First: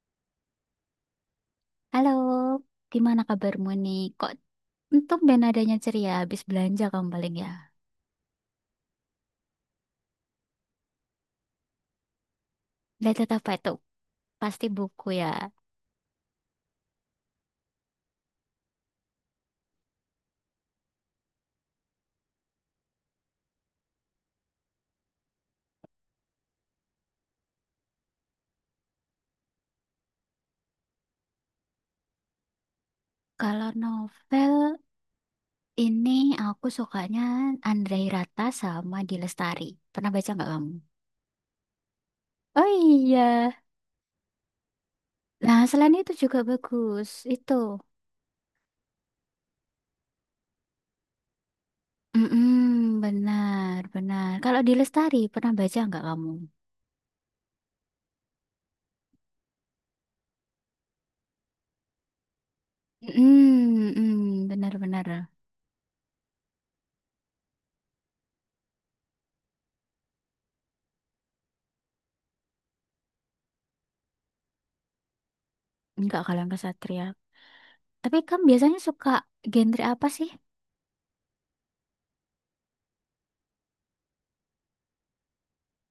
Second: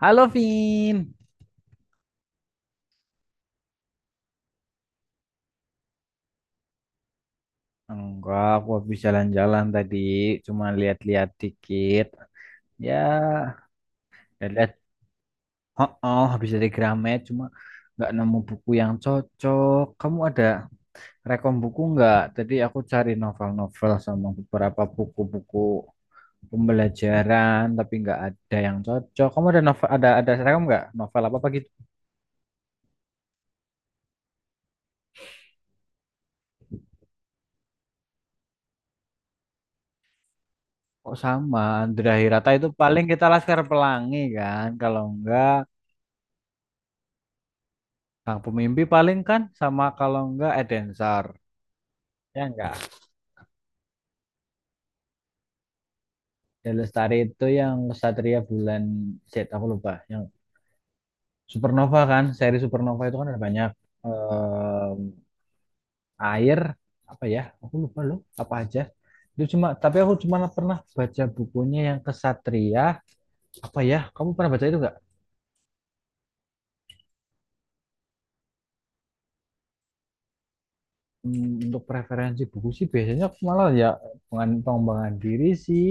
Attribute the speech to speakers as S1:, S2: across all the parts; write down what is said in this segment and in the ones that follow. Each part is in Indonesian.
S1: Halo, Vin.
S2: Halo, gimana kabarmu nih? Kok untung ben adanya ceria habis belanja kamu paling ya?
S1: Enggak, aku habis jalan-jalan tadi, cuma lihat-lihat dikit. Ya,
S2: Lihat apa itu?
S1: ya
S2: Pasti
S1: lihat
S2: buku ya.
S1: Oh, oh, habis dari Gramet, cuma nggak nemu buku yang cocok. Kamu ada rekom buku nggak? Tadi aku cari novel-novel sama beberapa buku-buku pembelajaran, tapi nggak ada yang cocok. Kamu ada novel, ada rekom nggak? Novel apa apa gitu?
S2: Kalau novel ini aku sukanya Andrei Rata sama Di Lestari. Pernah baca nggak kamu?
S1: Oh sama, Andra Hirata
S2: Oh
S1: itu paling
S2: iya.
S1: kita Laskar Pelangi kan? Kalau enggak
S2: Nah, selain itu juga bagus. Itu.
S1: Kang Pemimpi paling kan sama kalau enggak Edensor. Ya enggak.
S2: Mm-mm, benar, benar. Kalau Di Lestari pernah baca nggak kamu?
S1: Ya Lestari itu yang Satria Bulan Z aku lupa. Yang Supernova kan, seri Supernova itu kan ada banyak.
S2: Mm-mm, benar,
S1: Em,
S2: benar.
S1: Air apa ya? Aku lupa loh, apa aja. Itu cuma tapi aku cuma pernah baca bukunya yang Kesatria apa ya? Kamu pernah baca itu enggak?
S2: Nggak kalau yang kesatria. Tapi kamu biasanya suka genre apa sih?
S1: Untuk preferensi buku sih biasanya aku malah ya pengembangan pengembangan diri sih.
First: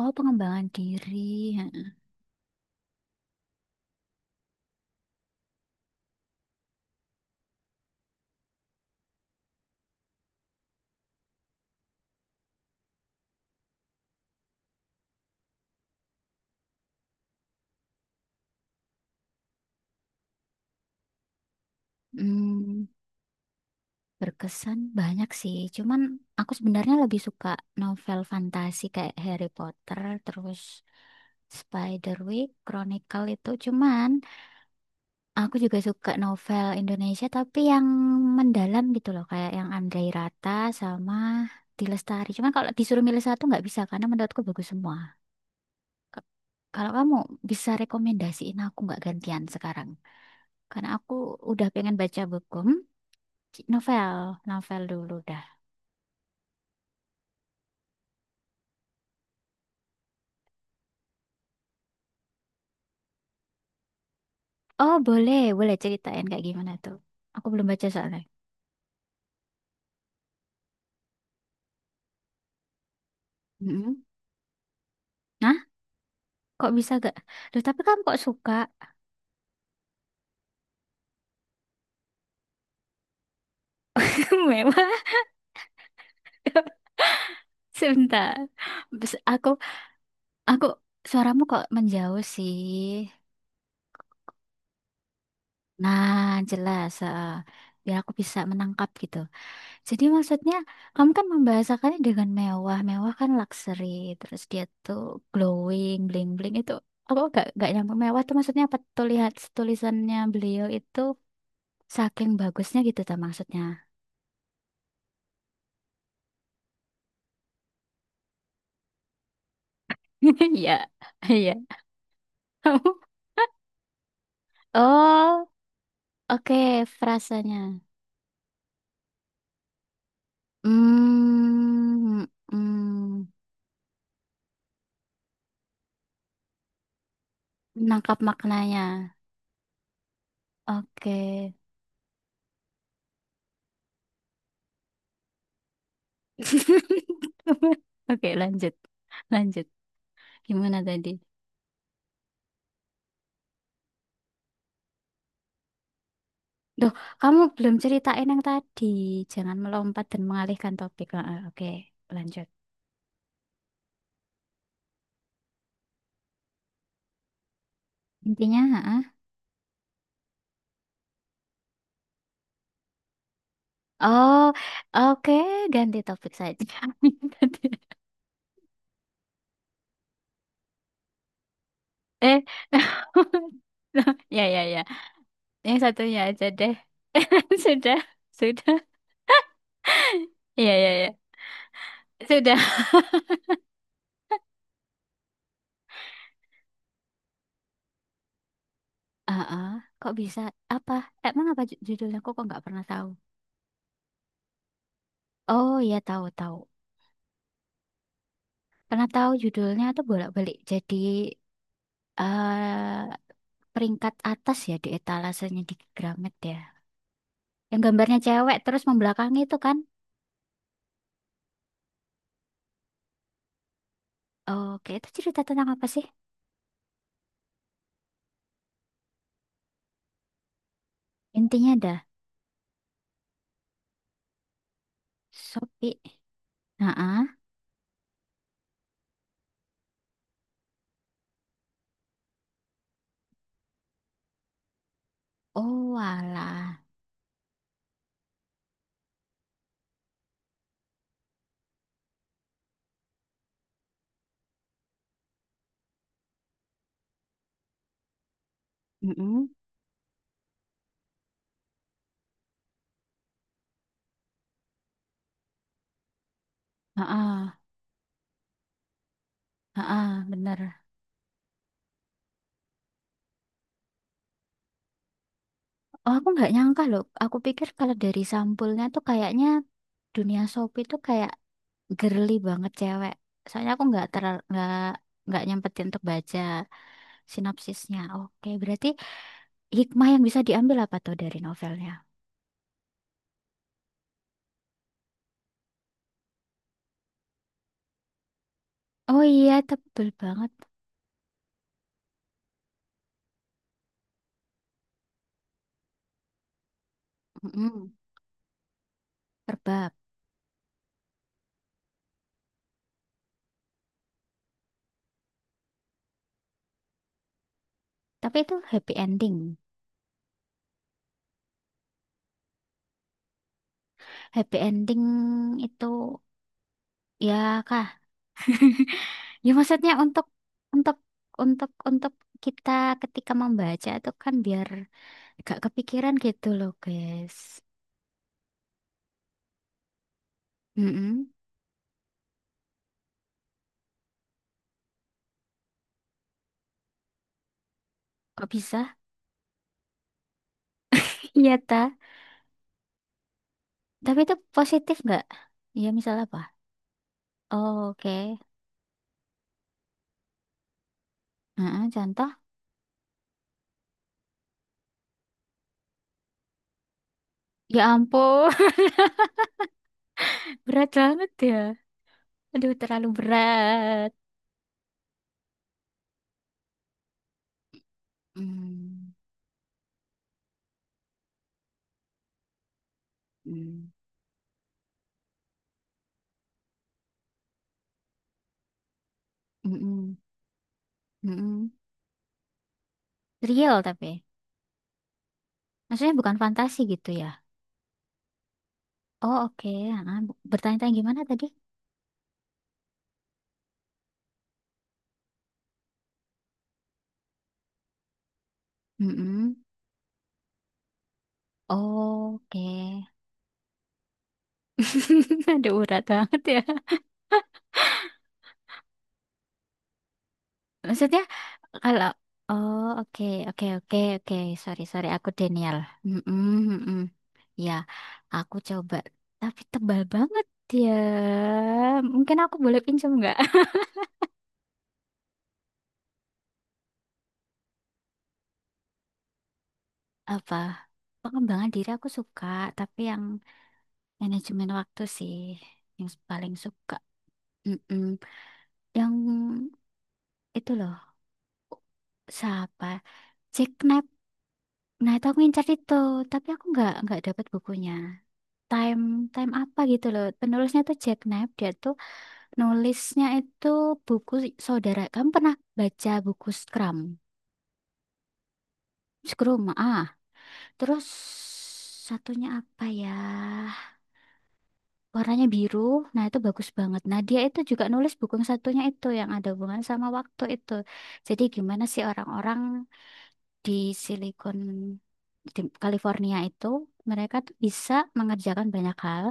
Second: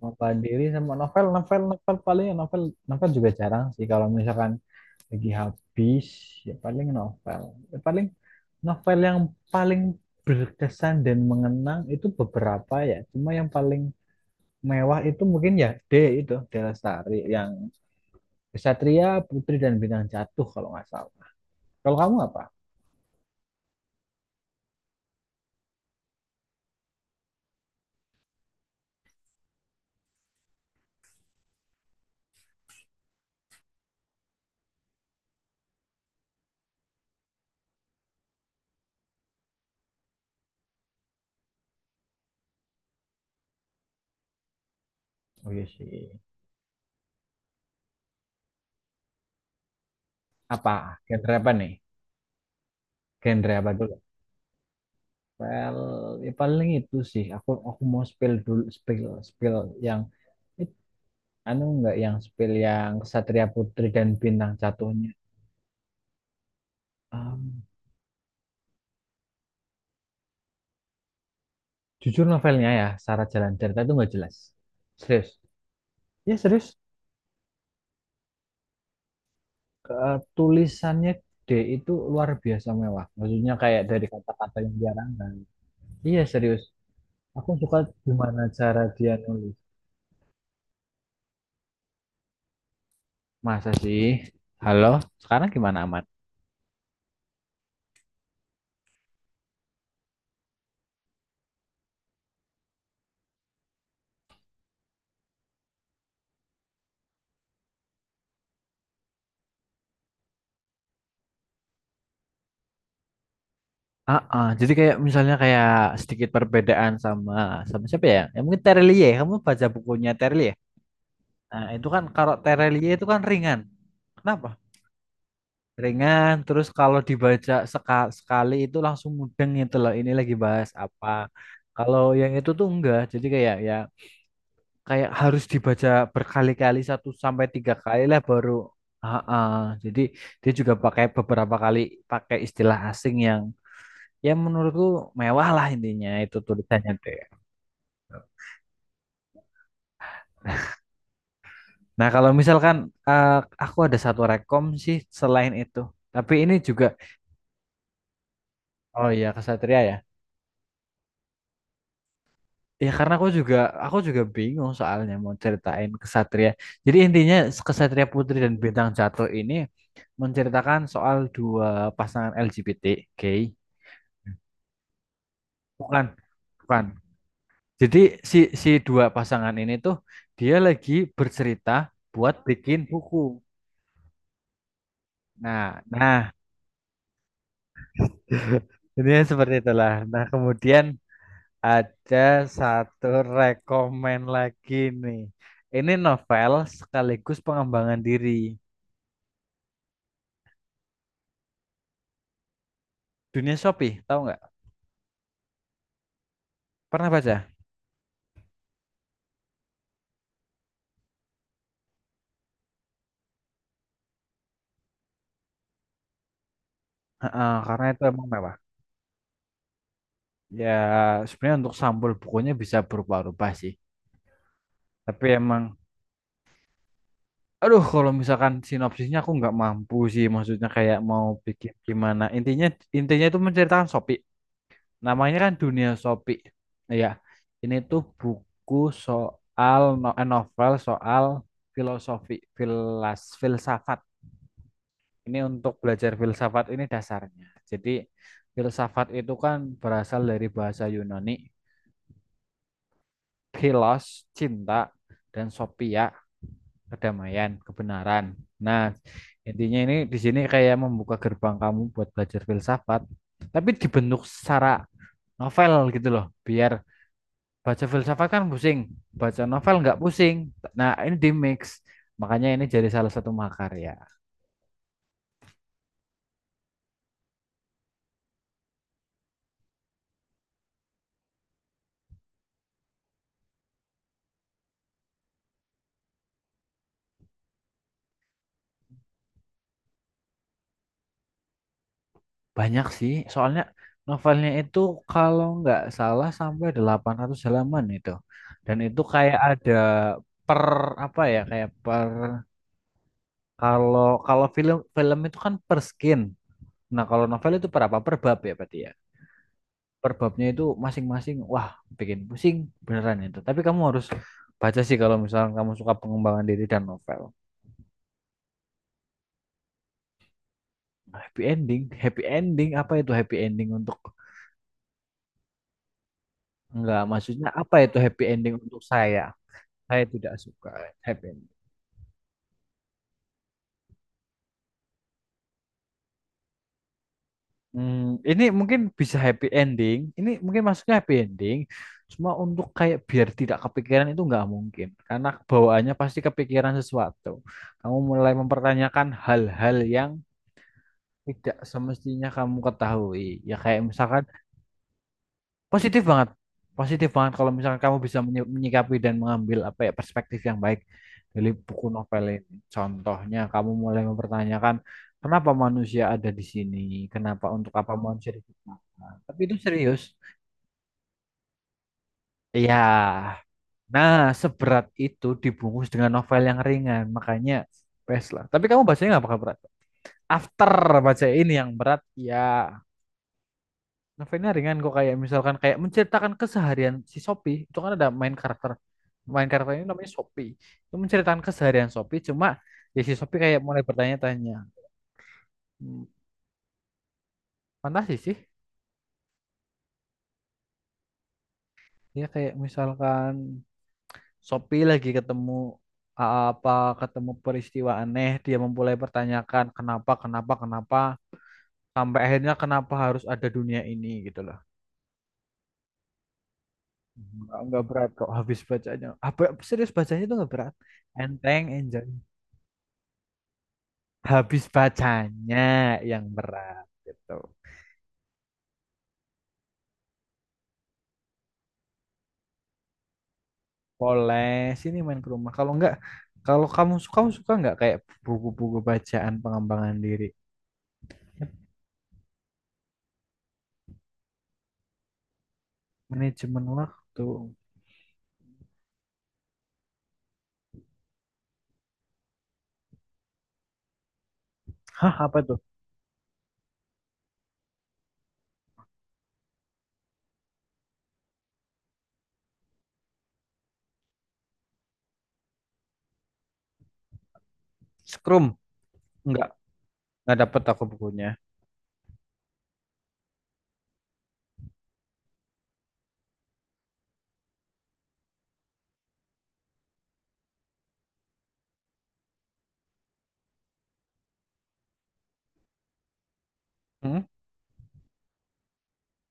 S2: Oh,
S1: Nova diri
S2: pengembangan
S1: sama
S2: diri.
S1: novel, novel,
S2: Heeh.
S1: novel paling novel, novel juga jarang sih kalau misalkan lagi habis, ya paling novel. Ya, paling novel yang paling berkesan dan mengenang itu beberapa ya, cuma yang paling mewah itu mungkin ya D, itu D Lestari yang Kesatria, Putri dan Bintang Jatuh kalau nggak salah. Kalau kamu apa?
S2: Hmm, Berkesan banyak sih. Cuman aku sebenarnya lebih suka novel fantasi kayak Harry Potter, terus Spiderwick, Chronicle itu. Cuman aku juga suka novel Indonesia tapi yang mendalam gitu loh, kayak yang Andrei Rata sama Di Cuman kalau disuruh milih satu nggak bisa karena menurutku bagus semua.
S1: Oh iya sih.
S2: K- Kalau kamu bisa rekomendasiin aku nggak gantian sekarang?
S1: Apa?
S2: Karena aku
S1: Genre apa
S2: udah
S1: nih?
S2: pengen baca buku.
S1: Genre apa dulu?
S2: Novel, novel dulu dah.
S1: Well, ya paling itu sih. Aku mau spill dulu, spill, yang Anu nggak, yang spill yang Satria Putri dan Bintang
S2: Oh,
S1: Jatuhnya.
S2: boleh, boleh ceritain kayak gimana tuh. Aku
S1: Em,
S2: belum baca soalnya.
S1: Jujur novelnya ya, secara jalan cerita itu
S2: Mm-mm.
S1: nggak jelas. Serius.
S2: Nah,
S1: Ya serius.
S2: kok bisa gak? Duh, tapi kamu kok suka?
S1: Tulisannya D itu luar biasa mewah. Maksudnya kayak dari kata-kata yang
S2: Mewah.
S1: diarangkan. Iya serius. Aku suka
S2: Sebentar.
S1: gimana cara dia
S2: Bes-
S1: nulis.
S2: Aku, aku, suaramu kok menjauh sih.
S1: Masa sih? Halo, sekarang gimana aman?
S2: Nah, jelas. Biar aku bisa menangkap gitu. Jadi maksudnya kamu kan membahasakannya dengan mewah. Mewah kan luxury. Terus dia tuh glowing, bling-bling itu. Aku gak nyampe mewah tuh maksudnya apa tuh lihat tulisannya beliau itu saking bagusnya gitu tuh maksudnya.
S1: Ah, ah. Jadi kayak misalnya kayak sedikit perbedaan sama sama siapa ya? Ya mungkin Terlie. Kamu baca bukunya Terlie?
S2: Iya, iya.
S1: Nah, itu kan kalau Terelie itu kan ringan. Kenapa?
S2: Oh,
S1: Ringan,
S2: oke
S1: terus kalau dibaca
S2: frasanya.
S1: sekali itu langsung mudeng gitu loh. Ini lagi bahas apa. Kalau
S2: Hmm,
S1: yang itu tuh enggak. Jadi
S2: hmm,
S1: kayak ya kayak harus dibaca berkali-kali, satu sampai tiga kali
S2: Menangkap
S1: lah baru.
S2: maknanya.
S1: Ah, ah. Jadi dia juga pakai
S2: Oke.
S1: beberapa kali pakai istilah asing yang ya menurutku mewah lah, intinya itu tulisannya tuh, ya.
S2: Oke, lanjut. Lanjut. Gimana tadi?
S1: Nah, kalau misalkan eh, aku ada satu rekom sih selain itu. Tapi ini
S2: Duh,
S1: juga.
S2: kamu belum ceritain yang tadi.
S1: Oh iya,
S2: Jangan
S1: kesatria ya.
S2: melompat dan mengalihkan topik. Heeh, oke, lanjut.
S1: Ya karena aku juga bingung soalnya mau ceritain kesatria. Jadi intinya kesatria putri dan
S2: Intinya,
S1: bintang
S2: heeh.
S1: jatuh ini menceritakan soal dua pasangan LGBT gay.
S2: Oh, oke, ganti
S1: Bukan,
S2: topik saja.
S1: bukan.
S2: Ganti-
S1: Jadi si si dua pasangan ini tuh dia lagi bercerita buat
S2: Eh,
S1: bikin buku.
S2: ya, ya, ya. Yang
S1: Nah,
S2: satunya
S1: nah,
S2: aja deh. Sudah, sudah.
S1: ini seperti itulah. Nah,
S2: Ya,
S1: kemudian
S2: ya, ya.
S1: ada
S2: Sudah.
S1: satu rekomen lagi nih. Ini novel sekaligus pengembangan diri.
S2: Heeh, kok bisa? Apa? Emang apa judulnya? Kok kok nggak pernah tahu?
S1: Dunia Shopee, tahu nggak?
S2: Oh, iya tahu, tahu.
S1: Pernah baca?
S2: Pernah tahu judulnya tuh bolak-balik. Jadi, eh peringkat atas ya di etalasenya di Gramet ya.
S1: Heeh,
S2: Yang
S1: karena itu
S2: gambarnya
S1: emang mewah.
S2: cewek terus membelakangi itu kan.
S1: Ya, sebenarnya untuk sampul bukunya bisa berubah-ubah sih.
S2: Oke, itu
S1: Tapi
S2: cerita tentang
S1: emang,
S2: apa sih?
S1: aduh kalau misalkan sinopsisnya aku nggak mampu sih. Maksudnya kayak mau bikin
S2: Intinya dah.
S1: gimana. Intinya intinya itu menceritakan Shopee. Namanya kan Dunia
S2: Sopi.
S1: Shopee. Ya,
S2: Heeh.
S1: ini tuh buku soal novel soal filosofi, filsafat. Ini untuk
S2: Oh,
S1: belajar filsafat
S2: alah.
S1: ini dasarnya. Jadi filsafat itu kan berasal dari bahasa Yunani, philos, cinta, dan sophia, kedamaian, kebenaran. Nah,
S2: Mm-mm.
S1: intinya ini di sini kayak membuka gerbang kamu buat belajar filsafat, tapi dibentuk secara novel gitu loh, biar.
S2: Heeh.
S1: Baca filsafat kan pusing, baca novel nggak
S2: Heeh,
S1: pusing.
S2: bener.
S1: Nah, ini di mix. Makanya ini jadi salah satu makarya.
S2: Oh, aku nggak nyangka loh. Aku pikir kalau dari sampulnya tuh kayaknya dunia Sopi tuh kayak girly banget cewek. Soalnya aku nggak ter nggak nggak nyempetin untuk baca sinopsisnya. Oke, berarti hikmah yang bisa diambil apa tuh dari novelnya?
S1: Banyak sih, soalnya novelnya itu kalau nggak salah sampai 800 halaman itu. Dan itu
S2: Oh
S1: kayak
S2: iya,
S1: ada
S2: tebel banget.
S1: per apa ya, kayak per, kalau kalau film film itu kan per skin. Nah, kalau novel itu per
S2: Mm-mm,
S1: apa? Per bab ya berarti ya.
S2: per bab.
S1: Per babnya itu masing-masing wah, bikin pusing beneran itu. Tapi kamu harus baca sih kalau misalnya kamu suka pengembangan diri dan novel.
S2: Tapi itu happy ending.
S1: Happy ending apa itu happy ending untuk
S2: Happy ending itu
S1: enggak, maksudnya
S2: ya
S1: apa
S2: kah?
S1: itu happy ending untuk saya?
S2: Ya maksudnya
S1: Saya tidak suka
S2: untuk
S1: happy ending.
S2: untuk kita ketika membaca itu kan biar gak kepikiran gitu loh, guys.
S1: Ini mungkin bisa happy ending. Ini mungkin maksudnya happy
S2: Mm-mm.
S1: ending. Cuma untuk kayak biar tidak kepikiran itu nggak mungkin. Karena bawaannya pasti kepikiran sesuatu. Kamu mulai
S2: Kok bisa?
S1: mempertanyakan hal-hal yang
S2: Iya
S1: tidak
S2: ta.
S1: semestinya kamu ketahui. Ya kayak
S2: Tapi
S1: misalkan.
S2: itu positif nggak? Ya
S1: Positif
S2: misalnya
S1: banget.
S2: apa?
S1: Positif banget kalau misalkan
S2: Oh,
S1: kamu bisa
S2: oke.
S1: menyikapi dan mengambil apa ya perspektif yang baik dari buku
S2: Heeh,
S1: novel
S2: contoh?
S1: ini. Contohnya kamu mulai mempertanyakan kenapa manusia ada di sini, kenapa untuk
S2: Ya
S1: apa manusia
S2: ampun,
S1: diciptakan. Tapi itu serius.
S2: berat banget ya. Aduh,
S1: Iya.
S2: terlalu berat.
S1: Nah, seberat itu dibungkus dengan novel yang ringan, makanya best lah. Tapi kamu bacanya
S2: Hmm.
S1: nggak bakal berat. After baca ini yang berat, ya.
S2: hmm.
S1: Novelnya ringan kok, kayak misalkan kayak menceritakan keseharian si Sophie, itu kan ada main karakter. Ini namanya
S2: Mm-mm,
S1: Sophie, itu menceritakan
S2: mm-mm.
S1: keseharian Sophie, cuma ya si Sophie kayak
S2: Real
S1: mulai
S2: tapi,
S1: bertanya-tanya. Hmm,
S2: maksudnya bukan fantasi gitu ya?
S1: Fantasi sih,
S2: Oh oke, ah, bertanya-tanya gimana tadi?
S1: dia kayak misalkan Sophie lagi ketemu a- apa ketemu peristiwa aneh, dia memulai
S2: Mm-mm.
S1: pertanyakan kenapa kenapa kenapa sampai
S2: Oh,
S1: akhirnya
S2: oke.
S1: kenapa harus ada dunia ini gitu loh.
S2: Ada urat banget ya.
S1: Nggak berat kok habis bacanya. Ah, serius bacanya itu nggak berat,
S2: Maksudnya
S1: enteng, enjoy
S2: kalau oh oke oke oke oke
S1: habis
S2: sorry, sorry aku
S1: bacanya,
S2: Daniel.
S1: yang
S2: Mm-mm,
S1: berat
S2: mm-mm.
S1: gitu.
S2: Ya aku coba tapi tebal banget ya. Mungkin aku boleh pinjam nggak?
S1: Boleh, sini main ke rumah. Kalau enggak, kalau kamu suka enggak kayak buku-buku bacaan pengembangan diri,
S2: Apa pengembangan diri aku suka tapi yang manajemen waktu sih yang paling
S1: manajemen
S2: suka.
S1: waktu.
S2: Mm-mm. Yang itu loh siapa? Jack Knapp. Nah
S1: Hah,
S2: itu aku
S1: apa tuh?
S2: ngincar itu, tapi aku nggak dapat bukunya. Time time apa gitu loh. Penulisnya tuh Jack Knapp. Dia tuh nulisnya itu buku saudara. Kamu pernah baca buku Scrum?
S1: Scrum? Enggak,
S2: Scrum ah.
S1: enggak dapet aku
S2: Terus
S1: bukunya.
S2: satunya apa ya? Warnanya biru. Nah, itu bagus banget. Nah, dia itu juga nulis buku yang satunya itu yang ada hubungan sama waktu itu. Jadi gimana sih orang-orang di Silicon di California itu
S1: Hmm?
S2: mereka tuh bisa mengerjakan banyak hal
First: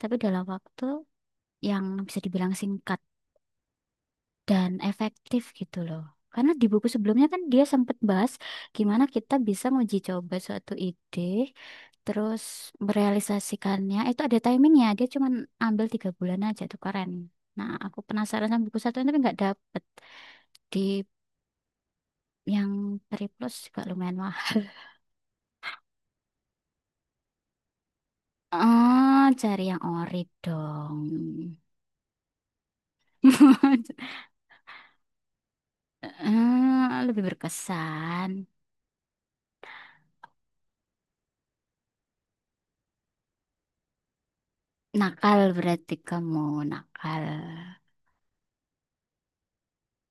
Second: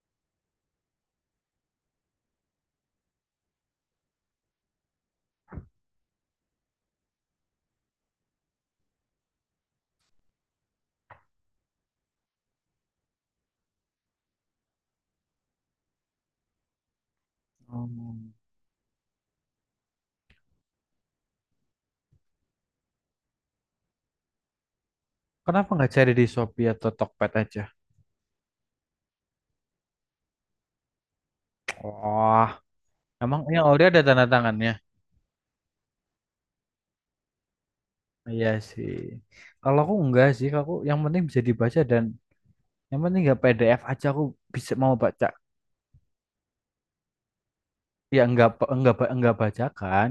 S2: tapi dalam waktu yang bisa dibilang singkat dan efektif gitu loh. Karena di buku sebelumnya kan dia sempat bahas gimana kita bisa uji coba suatu ide, terus merealisasikannya. Itu ada timingnya, dia cuma ambil 3 bulan aja tuh keren. Nah, aku
S1: Hmm.
S2: penasaran sama buku satu tapi nggak dapet. Di yang Peri Plus juga lumayan mahal.
S1: Kenapa enggak cari di Shopee atau Tokped aja?
S2: Oh, cari yang ori dong.
S1: Wah, emang yang Ori ada tanda tangannya?
S2: Eh, lebih berkesan.
S1: Iya sih. Kalau aku enggak sih, aku yang penting bisa dibaca dan yang penting enggak PDF aja aku bisa mau baca.
S2: Nakal berarti kamu nakal.
S1: Ya enggak pa- enggak ba- enggak bajakan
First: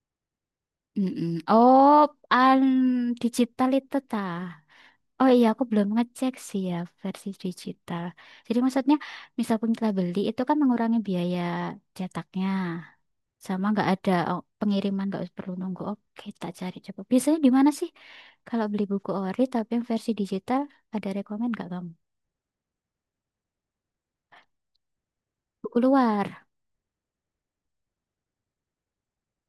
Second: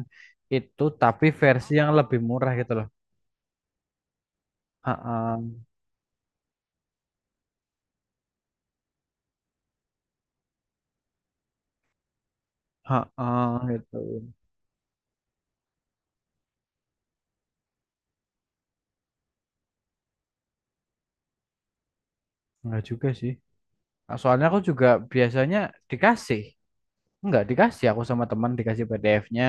S1: itu, tapi
S2: Mm-mm.
S1: versi yang
S2: Oh,
S1: lebih murah
S2: an
S1: gitu loh.
S2: digital itu ta. Oh
S1: Heeh,
S2: iya, aku belum ngecek sih ya versi digital. Jadi maksudnya, misalkan kita beli itu kan mengurangi biaya cetaknya,
S1: heeh,
S2: sama nggak
S1: gitu.
S2: ada oh, pengiriman nggak perlu nunggu. Oke, tak cari coba. Biasanya di mana sih kalau beli buku ori tapi yang versi digital ada rekomen nggak kamu?
S1: Enggak juga sih. Ah, soalnya aku juga biasanya
S2: Buku
S1: dikasih
S2: luar.
S1: enggak dikasih, aku sama teman dikasih PDF-nya,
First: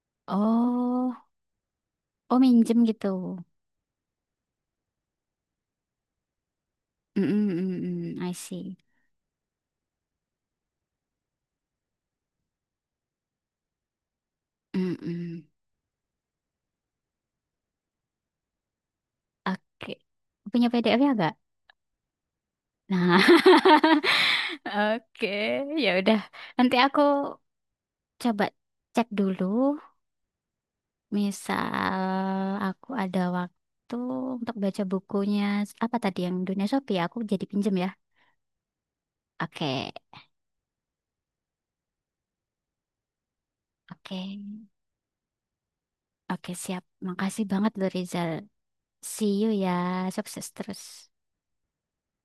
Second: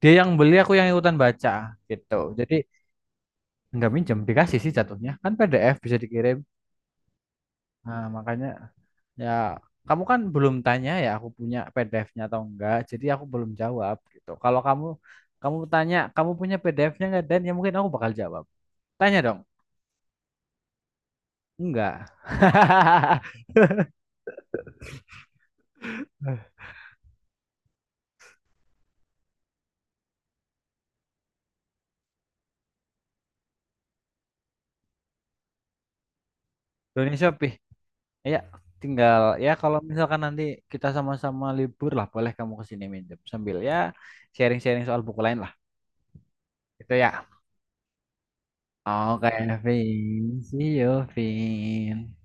S1: dia yang beli, aku yang ikutan
S2: Oh,
S1: baca gitu.
S2: oh
S1: Jadi
S2: minjem gitu.
S1: enggak minjem, dikasih sih jatuhnya. Kan PDF bisa dikirim, nah
S2: Mm-mm, mm-mm, I
S1: makanya.
S2: see.
S1: Ya, kamu kan belum tanya ya aku punya PDF-nya atau enggak. Jadi aku belum jawab gitu. Kalau kamu
S2: Mm-mm.
S1: kamu tanya, kamu punya PDF-nya enggak, dan ya mungkin aku bakal jawab. Tanya dong.
S2: Oke, punya PDF-nya nggak?
S1: Enggak.
S2: Nah, oke, ya udah. Nanti aku coba cek dulu. Misal aku ada waktu untuk baca bukunya apa tadi yang Dunia Sopi ya?
S1: Dunia
S2: Aku jadi
S1: Shopee.
S2: pinjem ya.
S1: Ya, tinggal ya kalau
S2: Oke,
S1: misalkan nanti kita sama-sama libur lah, boleh kamu ke sini minjem sambil ya
S2: oke.
S1: sharing-sharing soal buku lain lah.
S2: Oke, siap.
S1: Itu ya.
S2: Makasih banget loh Rizal. See you
S1: Oke,
S2: ya.
S1: Vin.
S2: Sukses
S1: See
S2: terus.
S1: you, Vin.